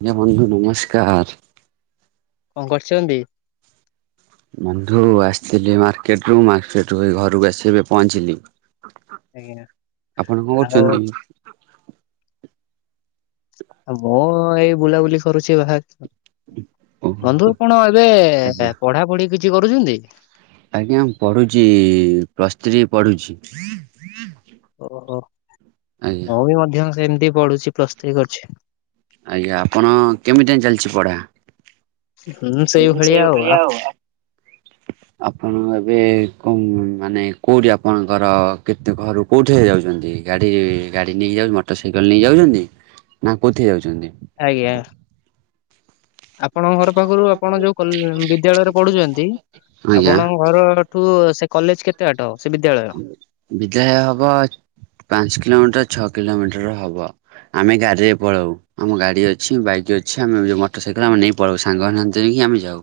ଆଜ୍ଞା ବନ୍ଧୁ ନମସ୍କାର କଣ କରିଛନ୍ତି? ବନ୍ଧୁ ଆସିଥିଲି ମାର୍କେଟରୁୁ ମାର୍କେଟ ଘରକୁ ଆସି ଏବେ ପହଞ୍ଚିଲି। ଆଜ୍ଞା ଆପଣ କଣ ଆଉ କରୁଛନ୍ତି? ଆ ମୁଁ ଏଇ ବୁଲାବୁଲି କରୁଛି ବାହ ଓହୋ ବନ୍ଧୁ କଣ ଏବେ ଆଜ୍ଞା ପଢାପଢି କିଛି କରୁଛନ୍ତି? ଆଜ୍ଞା ପଢୁଛି ପ୍ଲସ୍ ଥ୍ରୀ ପଢୁଛି। ଓହୋ ଆଜ୍ଞା ମୁଁ ବି ମଧ୍ୟ ସେମିତି ପଢୁଛି ପ୍ରସ୍ତୁତି କରୁଛି। ଆଜ୍ଞା ଆପଣ କେମିତି ଯାଇ ଚାଲିଛି ପଢ଼ା? ହୁଁ ସେଇଭଳିଆ ସେଇ ଭଳିଆ ଆ- ଆଉ ଆପଣ ଏବେ କ ମାନେ କୋଉଁଠି ଆପଣଙ୍କର କେତେ ଘର କେଉଁଠି ଯାଉଛନ୍ତି ଗାଡ଼ି ଗାଡ଼ି ନେଇକି ଯାଉଛନ୍ତି ମୋଟର ସାଇକେଲ ନେଇକ ଯାଉଛନ୍ତି ନା କେଉଁଠି ଯାଉଛନ୍ତି? ଆଜ୍ଞା। ଆପଣଙ୍କ ଘର ପାଖରୁ ଆପଣ ଯୋଉ ବିଦ୍ୟାଳୟରେ ପଢୁଛନ୍ତି? ଆଜ୍ଞା ଆପଣଙ୍କ ଘରଠୁ ସେ କଲେଜ କେତେ ବାଟ ସେ ବିଦ୍ୟାଳୟ? ବିଦ୍ୟାଳୟ ହବ ପାଞ୍ଚ କିଲୋମିଟର ଛଅ କିଲୋମିଟର ହବ। ଆମେ ଗାଡ଼ିରେ ପଳାଉ। ଆମ ଗାଡି ଅଛି, ବାଇକ୍ ଅଛି, ଆମେ ଯଉ ମଟର ସାଇକେଲ ଆମେ ନେଇ ପଳୁ ସାଙ୍ଗ ହାନ୍ତି ଆମେ ଯାଉ।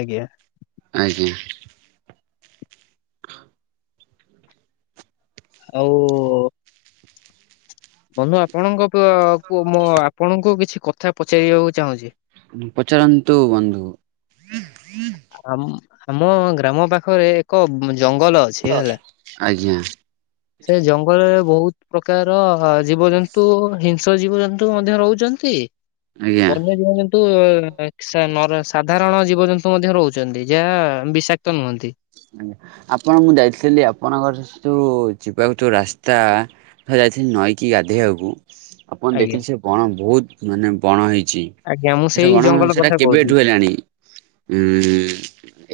ଆଜ୍ଞା। ଆଜ୍ଞା ଆଉ ବନ୍ଧୁ ଆପଣଙ୍କ ମୁଁ ଆପଣଙ୍କୁ କିଛି କଥା ପଚାରିବାକୁ ଚାହୁଁଛି? ପଚରନ୍ତୁ ବନ୍ଧୁ। ଆମ ଗ୍ରାମ ପାଖରେ ଏକ ଜଙ୍ଗଲ ଅଛି ହେଲା ଆଜ୍ଞା। ସେ ଜଙ୍ଗଲରେ ବହୁତ ପ୍ରକାର ଜୀବଜନ୍ତୁ ହିଂସ ଜୀବଜନ୍ତୁ ମଧ୍ୟ ରହୁଛନ୍ତି ଆଜ୍ଞା। ବନ୍ୟ ଜୀବ ଯନ୍ତୁ ସାଧାରଣ ଜୀବଜନ୍ତୁ ମଧ୍ୟ ରହୁଛନ୍ତି ଯାହା ବିଷାକ୍ତ ନୁହଁନ୍ତି। ଆଜ୍ଞା ଆପଣ ମୁଁ ଯାଇଥିଲି ଆପଣଙ୍କର ଯୋଉ ଯିବାକୁ ଯୋଉ ରାସ୍ତା ଯାଇଥିଲି ନଈକି ଗାଧୋଇବାକୁ ଆପଣ ଆଜ୍ଞା ଦେଖିଲେ ସେ ବଣ ବହୁତ ମାନେ ବଣ ହେଇଛି। ଆଜ୍ଞା ମୁଁ ସେଟା ସେଇ କଣ ଜଙ୍ଗଲ ସେଟା କଥା କହୁଛି କେବେଠୁ ହେଲାଣି? ହୁଁ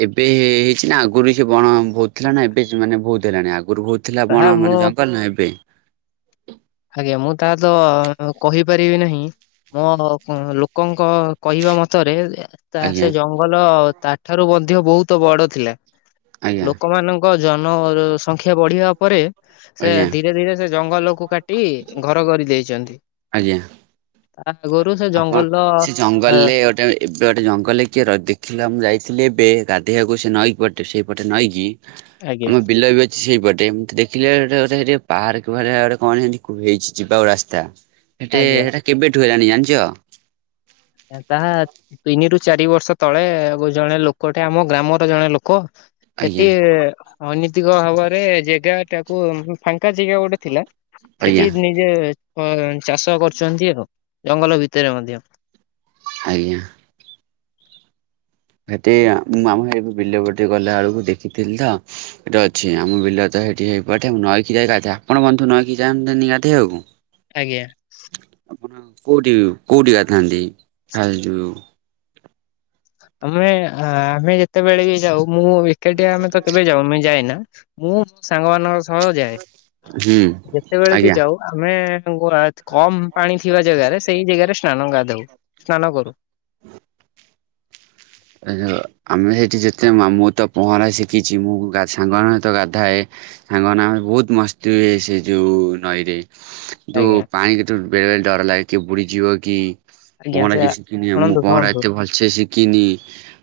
ଏବେ ହେଇଛି ନା ଆଉ ଆଗରୁ ସେ ବଣ ଭୋଉଥିଲା ନା ଏବେ ସେ ମାନେ ଭହୁ ହେଥିଲାଣି ଆଗରୁ ଭହୁଥିଲା ତାହା ବଣ ମୁଁ ମାନେ ଜଙ୍ଗଲ ନ ଏବେ ଆଜ୍ଞା ମୁଁ ତାହା ତ କହିପାରିବି ନାହିଁ। ମୋ ଲୋକଙ୍କ କହିବା ମତରେ ତା ଆଜ୍ଞା ସେ ଜଙ୍ଗଲ ତା ଠାରୁ ମଧ୍ୟ ବହୁତ ବଡ ଥିଲା ଆଜ୍ଞା ଲୋକମାନଙ୍କ ଜନ ସଂଖ୍ୟା ବଢିବା ପରେ ସେ ଆଜ୍ଞା ଧୀରେ ଧୀରେ ସେ ଜଙ୍ଗଲକୁ କାଟି ଘର କରି ଦେଇଛନ୍ତି। ଆଜ୍ଞା ତା ଆଗୋରୁ ସେ ଆପଣ ଜଙ୍ଗଲର ସେ ଅ ଜଙ୍ଗଲରେ ଗୋଟେ ଏବେ ଗୋଟେ ଜଙ୍ଗଲରେ କିଏ ଦେଖିଲେ ମୁଁ ଯାଇଥିଲି ଏବେ ଗାଧୋଇବାକୁ ସେ ନଈକି ପଟେ ସେଇପଟେ ନଈକି ଆଜ୍ଞା। ଆମ ବିଲ ବି ସେଇପଟେ ଏମତି ଦେଖିଲେ ଗୋଟେ ଗୋଟେ ଗୋଟେ ପାର୍କ ଭଳିଆ ଗୋଟେ କଣ ସେମିତି କୁ ହେଇଛି ଯିବାକୁ ରାସ୍ତା। ସେଠେ ଆଜ୍ଞା ସେଟା କେବେଠୁ ହେଲାଣି ଜାଣିଚ। ତାହା ତିନିରୁ ଚାରି ବର୍ଷ ତଳେ ଗୋ ଜଣେ ଲୋକଟେ ଆମ ଗ୍ରାମର ଜଣେ ଲୋକ ଆଜ୍ଞା ସେଠି ଅନୀତିକ ଭାବରେ ଜେଗା ଟାକୁ ଉଁ ଫାଙ୍କା ଜେଗା ଗୋଟେ ଥିଲା ଆଜ୍ଞା ସେଠି ନି ଯେ ଅ ଚାଷ କରୁଛନ୍ତି ଆଉ ଜଙ୍ଗଲ ଭିତରେ ମଧ୍ୟ। ଆଜ୍ଞା। ସେଠି ଆ ମୁଁ ଆମ ଗାଁରେ ବିଲ ଗୋଟେ ଗଲା ବେଳକୁ ଦେଖିଥିଲି ତ ସେଇଟା ଅଛି ଆମ ବିଲ ତ ହେଇଠି ହେଇପଟେ ମୁଁ ନଈକି ଯାଏ ଗାଧାଏ ଆପଣ ବନ୍ଧୁ ନଈକି ଯାଅନ୍ତିନି ଗାଧେଇଆକୁ? ଆଜ୍ଞା। ଆପଣ କୋଉଠି କୋଉଠି ଗାଧାନ୍ତି ହା ଯୋଉ ଆମେ ଆ ଆମେ ଯେତେବେଳେ ବି ଯାଉ ମୁଁ ଓ ବିଲି ସେଠି ଆମେ ତ କେବେ ଜମା ଯାଏନା ମୁଁ ମୋ ସାଙ୍ଗମାନଙ୍କ ସହ ଯାଏ। ହୁଁ ଯେତେବେଳେ ବି ଆଜ୍ଞା। ଯାଉ ଆମେ [unintelligible] କମ ପାଣି ଥିବା ଜେଗାରେ ସେଇ ଜେଗାରେ ସ୍ନାନ ଗାଧାଉ ସ୍ନାନ କରୁ। [unintelligible] ଆମେ ସେଇଠି ଯେତେ ମା ମୁଁ ତ ପହଁରା ଶିଖିଛି ମୁଁ ଗା ସାଙ୍ଗମାନଙ୍କ ସହିତ ଗାଧାଏ। ସାଙ୍ଗମାନେ ଆମେ ବହୁତ ମସ୍ତି ହୁଏ ସେ ଯୋଉ ନଈରେ। ତୁ ଆଜ୍ଞା ପାଣି କିନ୍ତୁ ବେଳେ ବେଳେ ଡର ଲାଗେ କିଏ ବୁଡିଯିବ କି? ଆଜ୍ଞା ପହଁରା ସେ ବି ଶିଖିନି ମୁଁ ଶୁଣନ୍ତୁ ପହଁରା ଶୁଣନ୍ତୁ ଏତେ ଭଲ ସେ ସେ ଶିଖିନି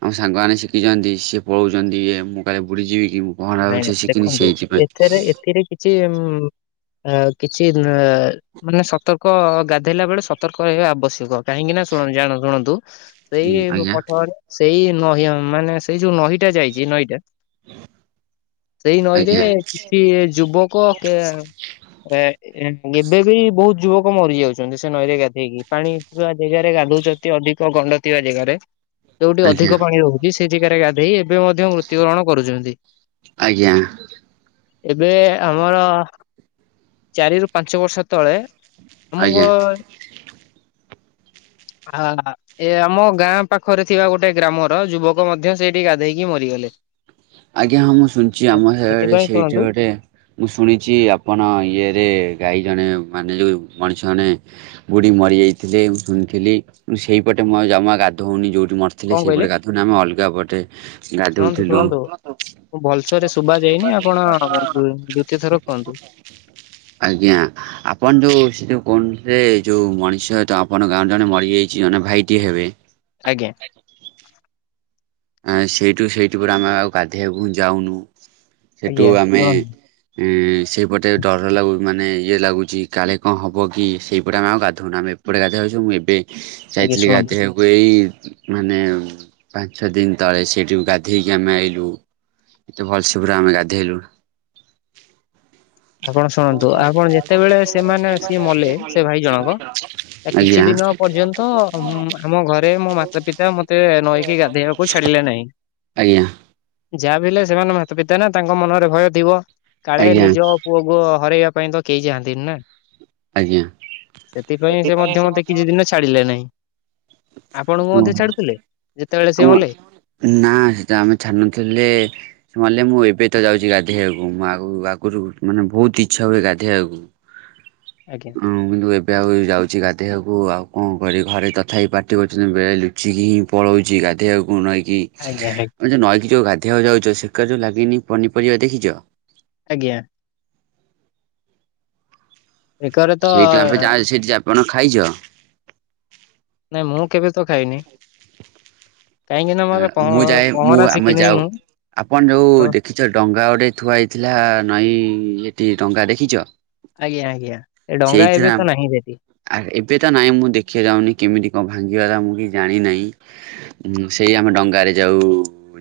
ଆମ ସାଙ୍ଗମାନେ ଶିଖିଛନ୍ତି ସିଏ ପଳଉଛନ୍ତି ଇଏ ମୁଁ କାଳେ ବୁଡ଼ିଯିବି କି ମୁଁ। ପହଁରା ନାଇଁ ନାଇଁ ଭଲସେ ଶିଖିନି ଦେଖନ୍ତୁ ସେଇଥିପାଇଁ। ଏଥିରେ ଏଥିରେ କିଛି ଉଁ ଆ କିଛି ନା ମାନେ ସତର୍କ ଗାଧେଇଲା ବେଳେ ସତର୍କ ରହିବା ଆବଶ୍ୟକ କାହିଁକି ନା ଶୁଣନ୍ତୁ ଜାଣ ଶୁଣନ୍ତୁ ସେଇ ଆଜ୍ଞା ପଠରେ ସେଇ ନହୀ ମାନେ ସେଇ ଯୋଉ ନହୀଟା ଯାଇଛି ନଈଟା ସେଇ ନଈରେ ଆଜ୍ଞା କିଛି ଯୁବକ କେ ରେ ଏଁ ଏବେ ବି ବହୁତ ଯୁବକ ମରିଯାଉଛନ୍ତି ସେ ନଈରେ ଗାଧେଇକି ପାଣି ଥିବା ଜେଗାରେ ଗାଧଉଚ ଟିକେ ଅଧିକ ଗଣ୍ଡ ଥିବା ଜେଗାରେ। ଯୋଉଠି ଆଜ୍ଞା ଅଧିକ ପାଣି ରହୁଛି ସେ ଜେଗାରେ ଗାଧେଇ ଏବେ ମଧ୍ୟ ମୃତ୍ୟୁବରଣ କରୁଛନ୍ତି। ଆଜ୍ଞା। ଏବେ ଆମର ଚାରିରୁୁ ପାଞ୍ଚ ବର୍ଷ ତଳେ। ଆଜ୍ଞା। [inaudible] ଆ। ଏ ଆମ ଗାଁ ପାଖରେ ଥିବା ଗୋଟେ ଗ୍ରାମର ଯୁବକ ମଧ୍ୟ ସେଇଠି ଗାଧେଇକି ମରିଗଲେ। ଆଜ୍ଞା ହଁ ମୁଁ ଶୁଣିଚି ସେ ଆମ ହେଆଡ଼େ ସେଥିପାଇଁ ଶୁଣନ୍ତୁ ସେଇଠି ଗୋଟେ। ମୁଁ ଶୁଣିଚି ଆପଣ ଇଏରେ ଗାଈ ଜଣେ ମାନେ ଯୋଉ ମଣିଷ ମାନେ ବୁଢୀ ମରିଯାଇଥିଲେ ମୁଁ ଶୁଣିଥିଲି ମୁଁ ସେଇପଟେ ମୁଁ ଆଉ ଜମା ଗାଧୋଉନି ଯୋଉଠି ମର୍ କଣ ଥିଲେ କହିଲେ ସେଇପଟେ ଗାଧୋଉନୁ ଆମେ ଅଲଗା ପଟେ ଶୁଣନ୍ତୁ ଗାଧୋଉଥିଲୁ। ଶୁଣନ୍ତୁ ମୁଁ ଭଲସରେ ଶୁଭା ଯାଇନି ଆପଣ ଦୁ ଦୁତୀୟ ଥର କହନ୍ତୁ। ଆଜ୍ଞା। ଆପଣ ଯୋଉ ସେ ଯୋଉ କହୁନଥିଲେ ଯୋଉ ମଣିଷ ଟା ଆପଣଙ୍କ ଗାଁରେ ଜଣେ ମରିଯାଇଛି ଜଣେ ଭାଇଟିଏ ହେବେ। ଆଜ୍ଞା। ଆଁ ସେଇଠୁ ସେଇଠୁ ଗୋଟେ ଆମେ ଆଉ ଗାଧେଇବାକୁ ହି ଯାଉନୁ ସେଠୁ ଆଜ୍ଞା ଆମେ କୁହନ୍ତୁ। ଏଁ ସେଇପଟେ ଡର ଲାଗୁ ମାନେ ଇଏ ଲାଗୁଛି କାଳେ କଁ ହବ କି ସେଇପଟେ ଆମେ ଆଉ ଗାଧୋଉନୁ ଆମେ ଏ ଏପଟେ ଗାଧେଇବାକୁ ଯିବ ମୁଁ ଏବେ ଆଜ୍ଞା ଯାଇଥିଲି ଶୁଣନ୍ତୁ ଗାଧେଇବାକୁ ଏଇ ମାନେ ଛ ଦିନ ତଳେ ସେଇଠୁ ଗାଧେଇକି ଆମେ ଆଇଲୁ ଏତେ ଭଲସେ ପୁରା ଆମେ ଗାଧେଇଲୁ। ଆପଣ ଶୁଣନ୍ତୁ ଆପଣ ଯେତେବେଳେ ସେମାନେ ସିଏ ମଲେ ସେ ଭାଇ ଜଣଙ୍କ। ଆ କିଛି ଆଜ୍ଞା ଦିନ ପର୍ଯ୍ୟନ୍ତ ଉଁ ଆମ ଘରେ ମୋ ମାତା ପିତା ମତେ ନଈକି ଗାଧେଇବାକୁ କୁ ଛାଡ଼ିଲେ ନାହିଁ। ଆଜ୍ଞା। ଯାହା ବି ହେଲେ ସେମାନେ ମାତା ପିତା ନା ତାଙ୍କ ମନରେ ଭୟ ଥିବ କାଳେ ଆଜ୍ଞା ନିଜ ପୁଅକୁୁ ହରାଇବା ପାଇଁ ତ କେହି ଯାଆନ୍ତିନି ନା। ଆଜ୍ଞା ସେଥିପାଇଁ ସେ ମଧ୍ୟ ମତେ କିଛି ଦିନ ଛାଡିଲେ ନାହିଁ। ଆପଣଙ୍କୁ ମଧ୍ୟ ଛାଡୁଥିଲେ ଯେତେବେଳେ ଆମ ସିଏ ମଲେ। ନା ସେ ଟାଇମ ରେ ଛାଡୁନଥିଲେ। ସେ ମଲେ ମୁଁ ଏବେ ତ ଯାଉଛି ଗାଧୋଇଆକୁ ମୁଁ ଆଗ ଆଗରୁ ମାନେ ବହୁତ ଇଚ୍ଛା ହୁଏ ଗାଧୋଇଆକୁ। ଆଜ୍ଞା। ହଁ କିନ୍ତୁ ଏବେ ଆଉ ଯାଉଛି ଗାଧୋଇବାକୁ ଆଉ କଣ କରିବି ଘରେ ତଥାପି ପାଟି କରୁଛନ୍ତି ବେଲି। ଲୁଚିକି ପଳୋଉଚି ଗାଧେଇବାଜୁ ନାଇକି। ଆଜ୍ଞା ଆ ଆ ଯେଉଁ ନଈକି ଯେଉ ଗାଧେଇବାକୁ ଯାଉଛ ସେ କରେ ଲାଗିନି ପନିପରିବା ଦେଖିଛ। ଆଜ୍ଞା। ବେକରେ ତ ସେଇଠୁ ଆମେ ଯାଇ ସେଇଠି ଆପଣ ଖାଇଛ। ନାଇଁ ମୁଁ କେବେ ତ ଖାଇନି। କାହିଁକି ନା ମୋର ପହ ମୁଁ ଯାଏ ମୁଁ ପହଁରା ଆମେ ଶିଖିନି ଯାଉ ମୁଁ। ଆପଣ ଯୋଉ ତ ଦେଖି ସେ ଡଙ୍ଗା ଗୋଟେ ଥୁଆ ହେଇଥିଲା ନଈ ଏଠି ଡଙ୍ଗା ଦେଖିଛ। ଆଜ୍ଞା ଆଜ୍ଞା ଏ ଡଙ୍ଗା ଏବେ ତ ନାହିଁ ସେଠି। ଆ ଏବେ ତ ନାଇଁ ମୁଁ ଦେଖିଆକୁ ଯାଉନି କେମିତି କଣ ଭାଙ୍ଗିଗଲା ମୁଁ କି ଜାଣିିନାଇ। ସେଇ ଆମେ ଡଙ୍ଗାରେ ଯାଉ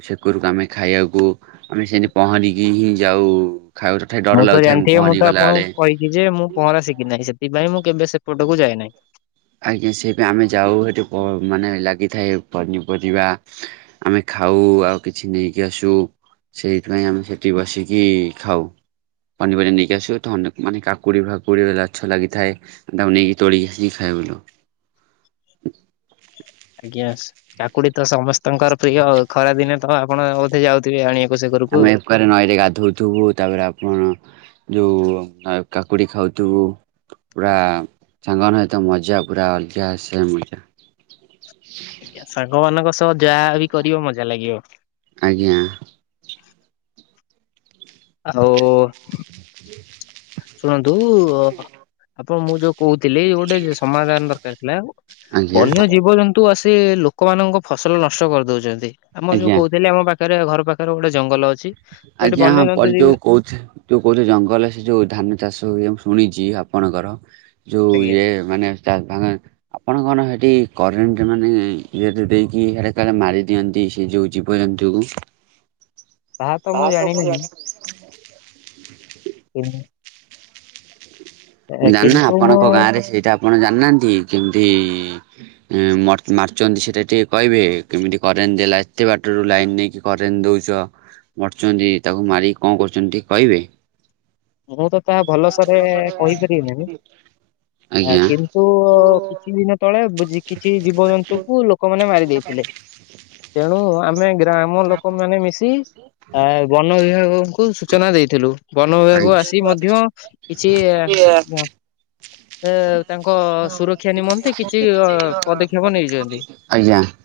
ସେକରକୁ ଆମେ ଖାଇବାକୁ ଆମେ ସେଠୀ ପହଁରିକି ହିଁ ଯାଉ ତଥାପି ଡର ମୁଁ ତ ଲାଗୁଥାଏ ଜାଣିଥିବି ମୁଁ ପହଁରି ତ ଗଲା ବେଳେ। ଆପଣଙ୍କୁ କହିଛି ଯେ ମୁଁ ପହଁରା ଶିଖି ନାହିଁ ସେଥି ପାଇଁ ମୁଁ କେବେ ସେପଟକୁ ଯାଇ ନାହିଁ ଆଜ୍ଞା ସେଇ ପାଇଁ ଆମେ ଯାଉ ସେଠି ମାନେ ଲାଗିଥାଏ ପନିପରିବା ଆମେ ଖାଉ ଆଉ କିଛି ନେଇକି ଆସୁ। ସେଇଥିପାଇଁ ଆମେ ସେଠି ବସିକି ଖାଉ। ପନିପରିବା ନେଇକି ଆସିବ ତ ମାନେ କାକୁଡ଼ି ଫାକୁଡି ଗଛ ଲାଗିଥାଏ ତାକୁ ନେଇକି ତୋଳିକି ଖାଇବା ଭଲ ଆଜ୍ଞା କାକୁଡି ତ ସମସ୍ତଙ୍କର ପ୍ରିୟ ଖରା ଦିନେ ତ ଆପଣ ବୋଧେ ଯାଉଥିବେ ଆଣିଆ ଆମେ ତାରେ ନଈରେ ଗାଧୋଉଥିବୁ ତାପରେ ଆପଣ ଯୋଉ କାକୁଡି ଖାଉଥିବୁ ପୁରା ସାଙ୍ଗ ମାନଙ୍କ ସହିତ ମଜା ପୁରା ଅଲଗା ସେ ମଜା। ସାଙ୍ଗ ମାନଙ୍କ ସହ ଯାହା ବି କରିବ ମଜା ଲାଗିବ। ଆଜ୍ଞା। ହାଲୋ ଶୁଣନ୍ତୁ ଆପଣ ମୁଁ ଯୋଉ କହୁଥିଲି ଗୋଟେ ସମାଧାନ ଦରକାର ଥିଲା ଆଜ୍ଞା ବନ୍ୟ ଜୀବଜନ୍ତୁ ନ୍ତୁ ଆସି ଲୋକମାନଙ୍କ ଫସଲ ନଷ୍ଟ କରିଦଉଛନ୍ତି ଆମ ଯୋଉ ଆଜ୍ଞା କହୁଥିଲେ ଆମ ପାଖ ପାଖରେ ଘର ପାଖରେ ଗୋଟେ ଜଙ୍ଗଲ ଅଛି। ସେଠି ଆଜ୍ଞା ବନ୍ୟଜନ୍ତୁ ପଲଟୁ ଯିବେ କହୁଥି ଯୋଉ କହୁଛ ଜଙ୍ଗଲରେ ସେ ଯୋଉ ଧାନ ଚାଷ ହୁଏ ମୁଁ ଶୁଣିଛି ଆପଣଙ୍କର ଯୋଉ ଆଜ୍ଞା ଇଏ ମାନେ [unintelligible] ଆପଣ କଣ ସେଠି କରେଣ୍ଟ ମାନେ ବିଦ୍ୟୁତ୍ ଦେଇକି ମାରି ଦିଅନ୍ତି ସେ ଜୀବ - ଜୀବ ଜନ୍ତୁକୁ ତାହା ତ ମୁଁ ଜାଣିନାହିଁ। ହୁଁ ଜାଣିନା କିନ୍ତୁ ମୁଁ ଆପଣଙ୍କ ଗାଁ ରେ ସେଇଟା ଆପଣ ଜାଣିନାହାନ୍ତି କେମିତି ଇ ଇ ମାରୁଛନ୍ତି ସେଟା ଟିକେ କହିବେ କେମିତି କରେଣ୍ଟ ରେ ଏତେ ବାଟରୁ ଲାଇନ୍ ନେଇକି କରେଣ୍ଟ ଦଉଛ ମରୁଛନ୍ତି ତାକୁ ମାରିକି କଣ କରୁଛନ୍ତି କହିବେ। ମୁଁ ତ ତାହା ଭଲସରେ କହିପାରିବି ନାହିଁ ଆ ଆଜ୍ଞା କି ତ କିଛି ଦିନ ତଳେ ବି କିଛି ଜୀବଜନ୍ତୁକୁ ଲୋକମାନେ ମାରି ଦେଇଥିଲେ। ତେଣୁ ଆମେ ଗ୍ରାମ ଲୋକ ମାନେ ମିଶି ଆ ବନ ବିଭାଗଙ୍କୁ ସୂଚନା ଦେଇଥିଲୁ ବନ ବନ ବିଭାଗକୁ ଆସି ମଧ୍ୟ କିଛି ଆ ଏ ତାଙ୍କ ସୁରକ୍ଷା ନିମନ୍ତେ କିଛି ଅ ପଦକ୍ଷେପ ନେଇଛନ୍ତି।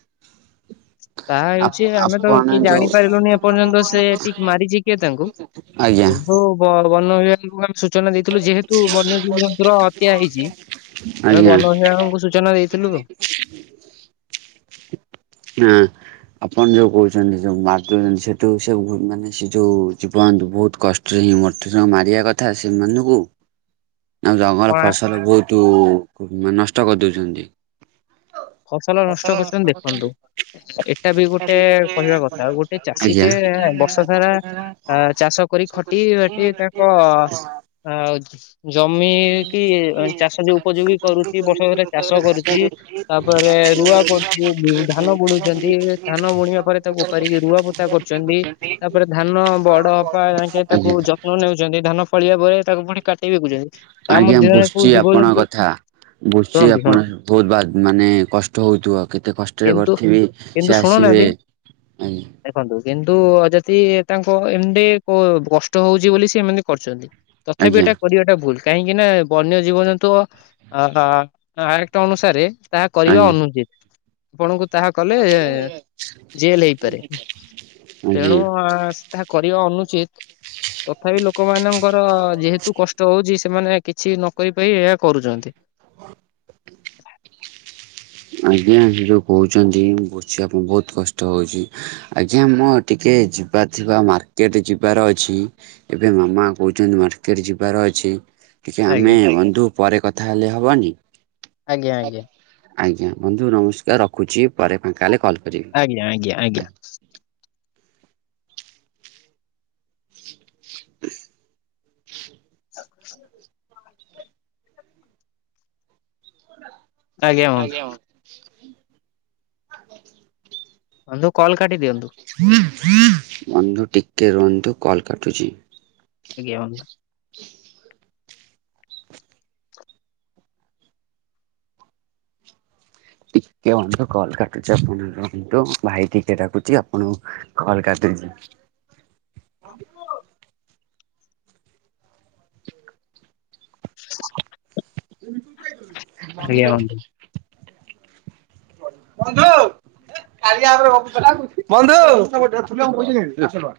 [inaudible] ତାହା ହେଉଛି ଆମେ ତ ଆପଣ କିଏ ଯୋଉ ଜାଣିପାରିଲୁନି ଏପର୍ଯ୍ୟନ୍ତ ସେ ଟିକି ମାରିଛି କିଏ ତାଙ୍କୁ ଆଜ୍ଞା କିନ୍ତୁ ବନ ବନ ବିଭାଗକୁ ଆମେ ସୂଚନା ଦେଇଥିଲୁ ଯେହେତୁ ବନ୍ୟ ଜୀବଜନ୍ତୁର ହତ୍ୟା ହେଇଛି ଆମେ ବନବିଭାଗଙ୍କୁ ସୂଚନା ଦେଇଥିଲୁ ଆଉ ଆଁ ଆପଣ ଯୋଉ କହୁଛନ୍ତି ଯୋଉ ମାର୍ ଦଉଛନ୍ତି ସେଠୁ ସେ ମାନେ ସେ ଯୋଉ ଜୀବଜନ୍ତୁ ବହୁତ କଷ [unintelligible] ମାରିବା କଥା ସେମାନଙ୍କୁ ଆଉ ଜଙ୍ଗଲ କଣ ଫସଲ ବହୁତ ତୁ ମା ନଷ୍ଟ କରିଦଉଛନ୍ତି। ଫସଲ ନଷ୍ଟ କରିଛନ୍ତି ଦେଖନ୍ତୁ ଏଇଟା ବି ଗୋଟେ ଆଜ୍ଞା। କହିବା କଥା ଗୋ ଟେ ଚାଷୀ ଆଜ୍ଞା ଟେ ବର୍ଷ ସାରା ଆ ଚାଷ କରି [unintelligible] ଆଉ ଜମି କି ଚାଷ ଯୋଉ ଉପଯୋଗୀ କରୁଛି ବର୍ଷ ରେ ଚାଷ କରୁଛି। ତାପରେ ରୁଆ କରୁଛି ଧାନ ବୁଣୁଛନ୍ତି ଧାନ ବୁଣିବା ପରେ ତାକୁ ଓପାରିକି ରୁଆ ପୋତା କରୁଛନ୍ତି। ତାପରେ ଧାନ ବଡ଼ ହବା ଯାଇକେ ତାକୁ ଯତ୍ନ ନେଉଛନ୍ତି ଧାନ ଫଳିବା ପରେ ତାକୁ ପୁଣି କାଟି ବିକୁଛନ୍ତି ତା ମଧ୍ୟରେ କଉ ଜୀବଜନ୍ତୁ ଥା ବୁସୁଚି ଶୁଣନ୍ତୁ ଶୁଣ ଆପଣ ବହୁତ୍ ବା ମାନେ କଷ୍ଟ ହଉଥିବ କେତେ କଷ୍ଟ କଷ୍ଟରେ କିନ୍ତୁ କରିଥିବେ କିନ୍ତୁ ସେ ଆସିବେ। ଶୁଣୁନାହାନ୍ତି ଦେଖନ୍ତୁ କିନ୍ତୁ ଯଦି ତାଙ୍କୁ ଏମତି କ କଷ୍ଟ ହଉଛି ବୋଲି ସେ ଏମିତି କରୁଛନ୍ତି। ତଥାବି ଆଜ୍ଞା ଏଇଟା କରିବାଟା ଭୁଲ୍। କାହିଁକି ନା ବନ୍ୟ ଜୀବଜନ୍ତୁ ଆ ଆ ଆୟତ ଅନୁସାରେ ତାହା କରିବା ଆଜ୍ଞା ଅନୁଚିତ୍ ଆପଣଙ୍କୁ ତାହା କଲେ ଜେଲ୍ ହେଇପାରେ। ତେଣୁ ଆଜ୍ଞା। ଆ ତାହା କରିବା ଅନୁଚିତ୍। ତଥାପି ଲୋକମାନଙ୍କର ଯେହେତୁ କଷ୍ଟ ହଉଛି ସେମାନେ କିଛି ନକରି ପାଇ ଏହା କରୁଛନ୍ତି। [inaudible] ଆଜ୍ଞା ସେ ଯୋଉ କହୁଛନ୍ତି ମୁଁ ବୁଝୁଛି ଆପଣଙ୍କୁ ବହୁତ୍ କଷ୍ଟ ହଉଛି। ଆଜ୍ଞା ମୋ ଟିକେ ଯିବାର ଥିବା ମାର୍କେଟ ଯିବାର ଅଛି। ଏବେ ମାମା କହୁଛନ୍ତି ମାର୍କେଟ ଯିବାର ଅଛି। ଟିକେ ଆମେ ଆଜ୍ଞା ବନ୍ଧୁ ପରେ କଥା ହେଲେ ହେବନି? ଆଜ୍ଞା ଆଜ୍ଞା। ଆଜ୍ଞା ବନ୍ଧୁ ନମସ୍କାର ରଖୁଛି ପରେ ଫାଙ୍କାହେଲେ କଲ୍ କରିବି। ଆଜ୍ଞା ଆଜ୍ଞା ଆଜ୍ଞା। [inaudible] [unintelligible] ଆଜ୍ଞା ବ ବନ୍ଧୁ କଲ୍ କାଟିଦିଅନ୍ତୁ। ବନ୍ଧୁ ଟିକେ ରୁହନ୍ତୁ କଲ୍ କାଟୁଛି। ଆଜ୍ଞା ବନ୍ଧୁ। ଟିକେ ବନ୍ଧୁ କଲ୍ କାଟୁଛି ଆପଣ ରୁହନ୍ତୁ ଭାଇ ଟିକେ ଡ଼ାକୁଛି ଆପଣଙ୍କୁ କଲ୍ କାଟିଚି। [unintelligible] [inaudible] ବନ୍ଧୁ। ଆଜ୍ଞା ବନ୍ଧୁ। କାରିଆ ଅପ୍ ରେ ଗପୁଛନା କଉଠି ବନ୍ଧୁ [unintelligible]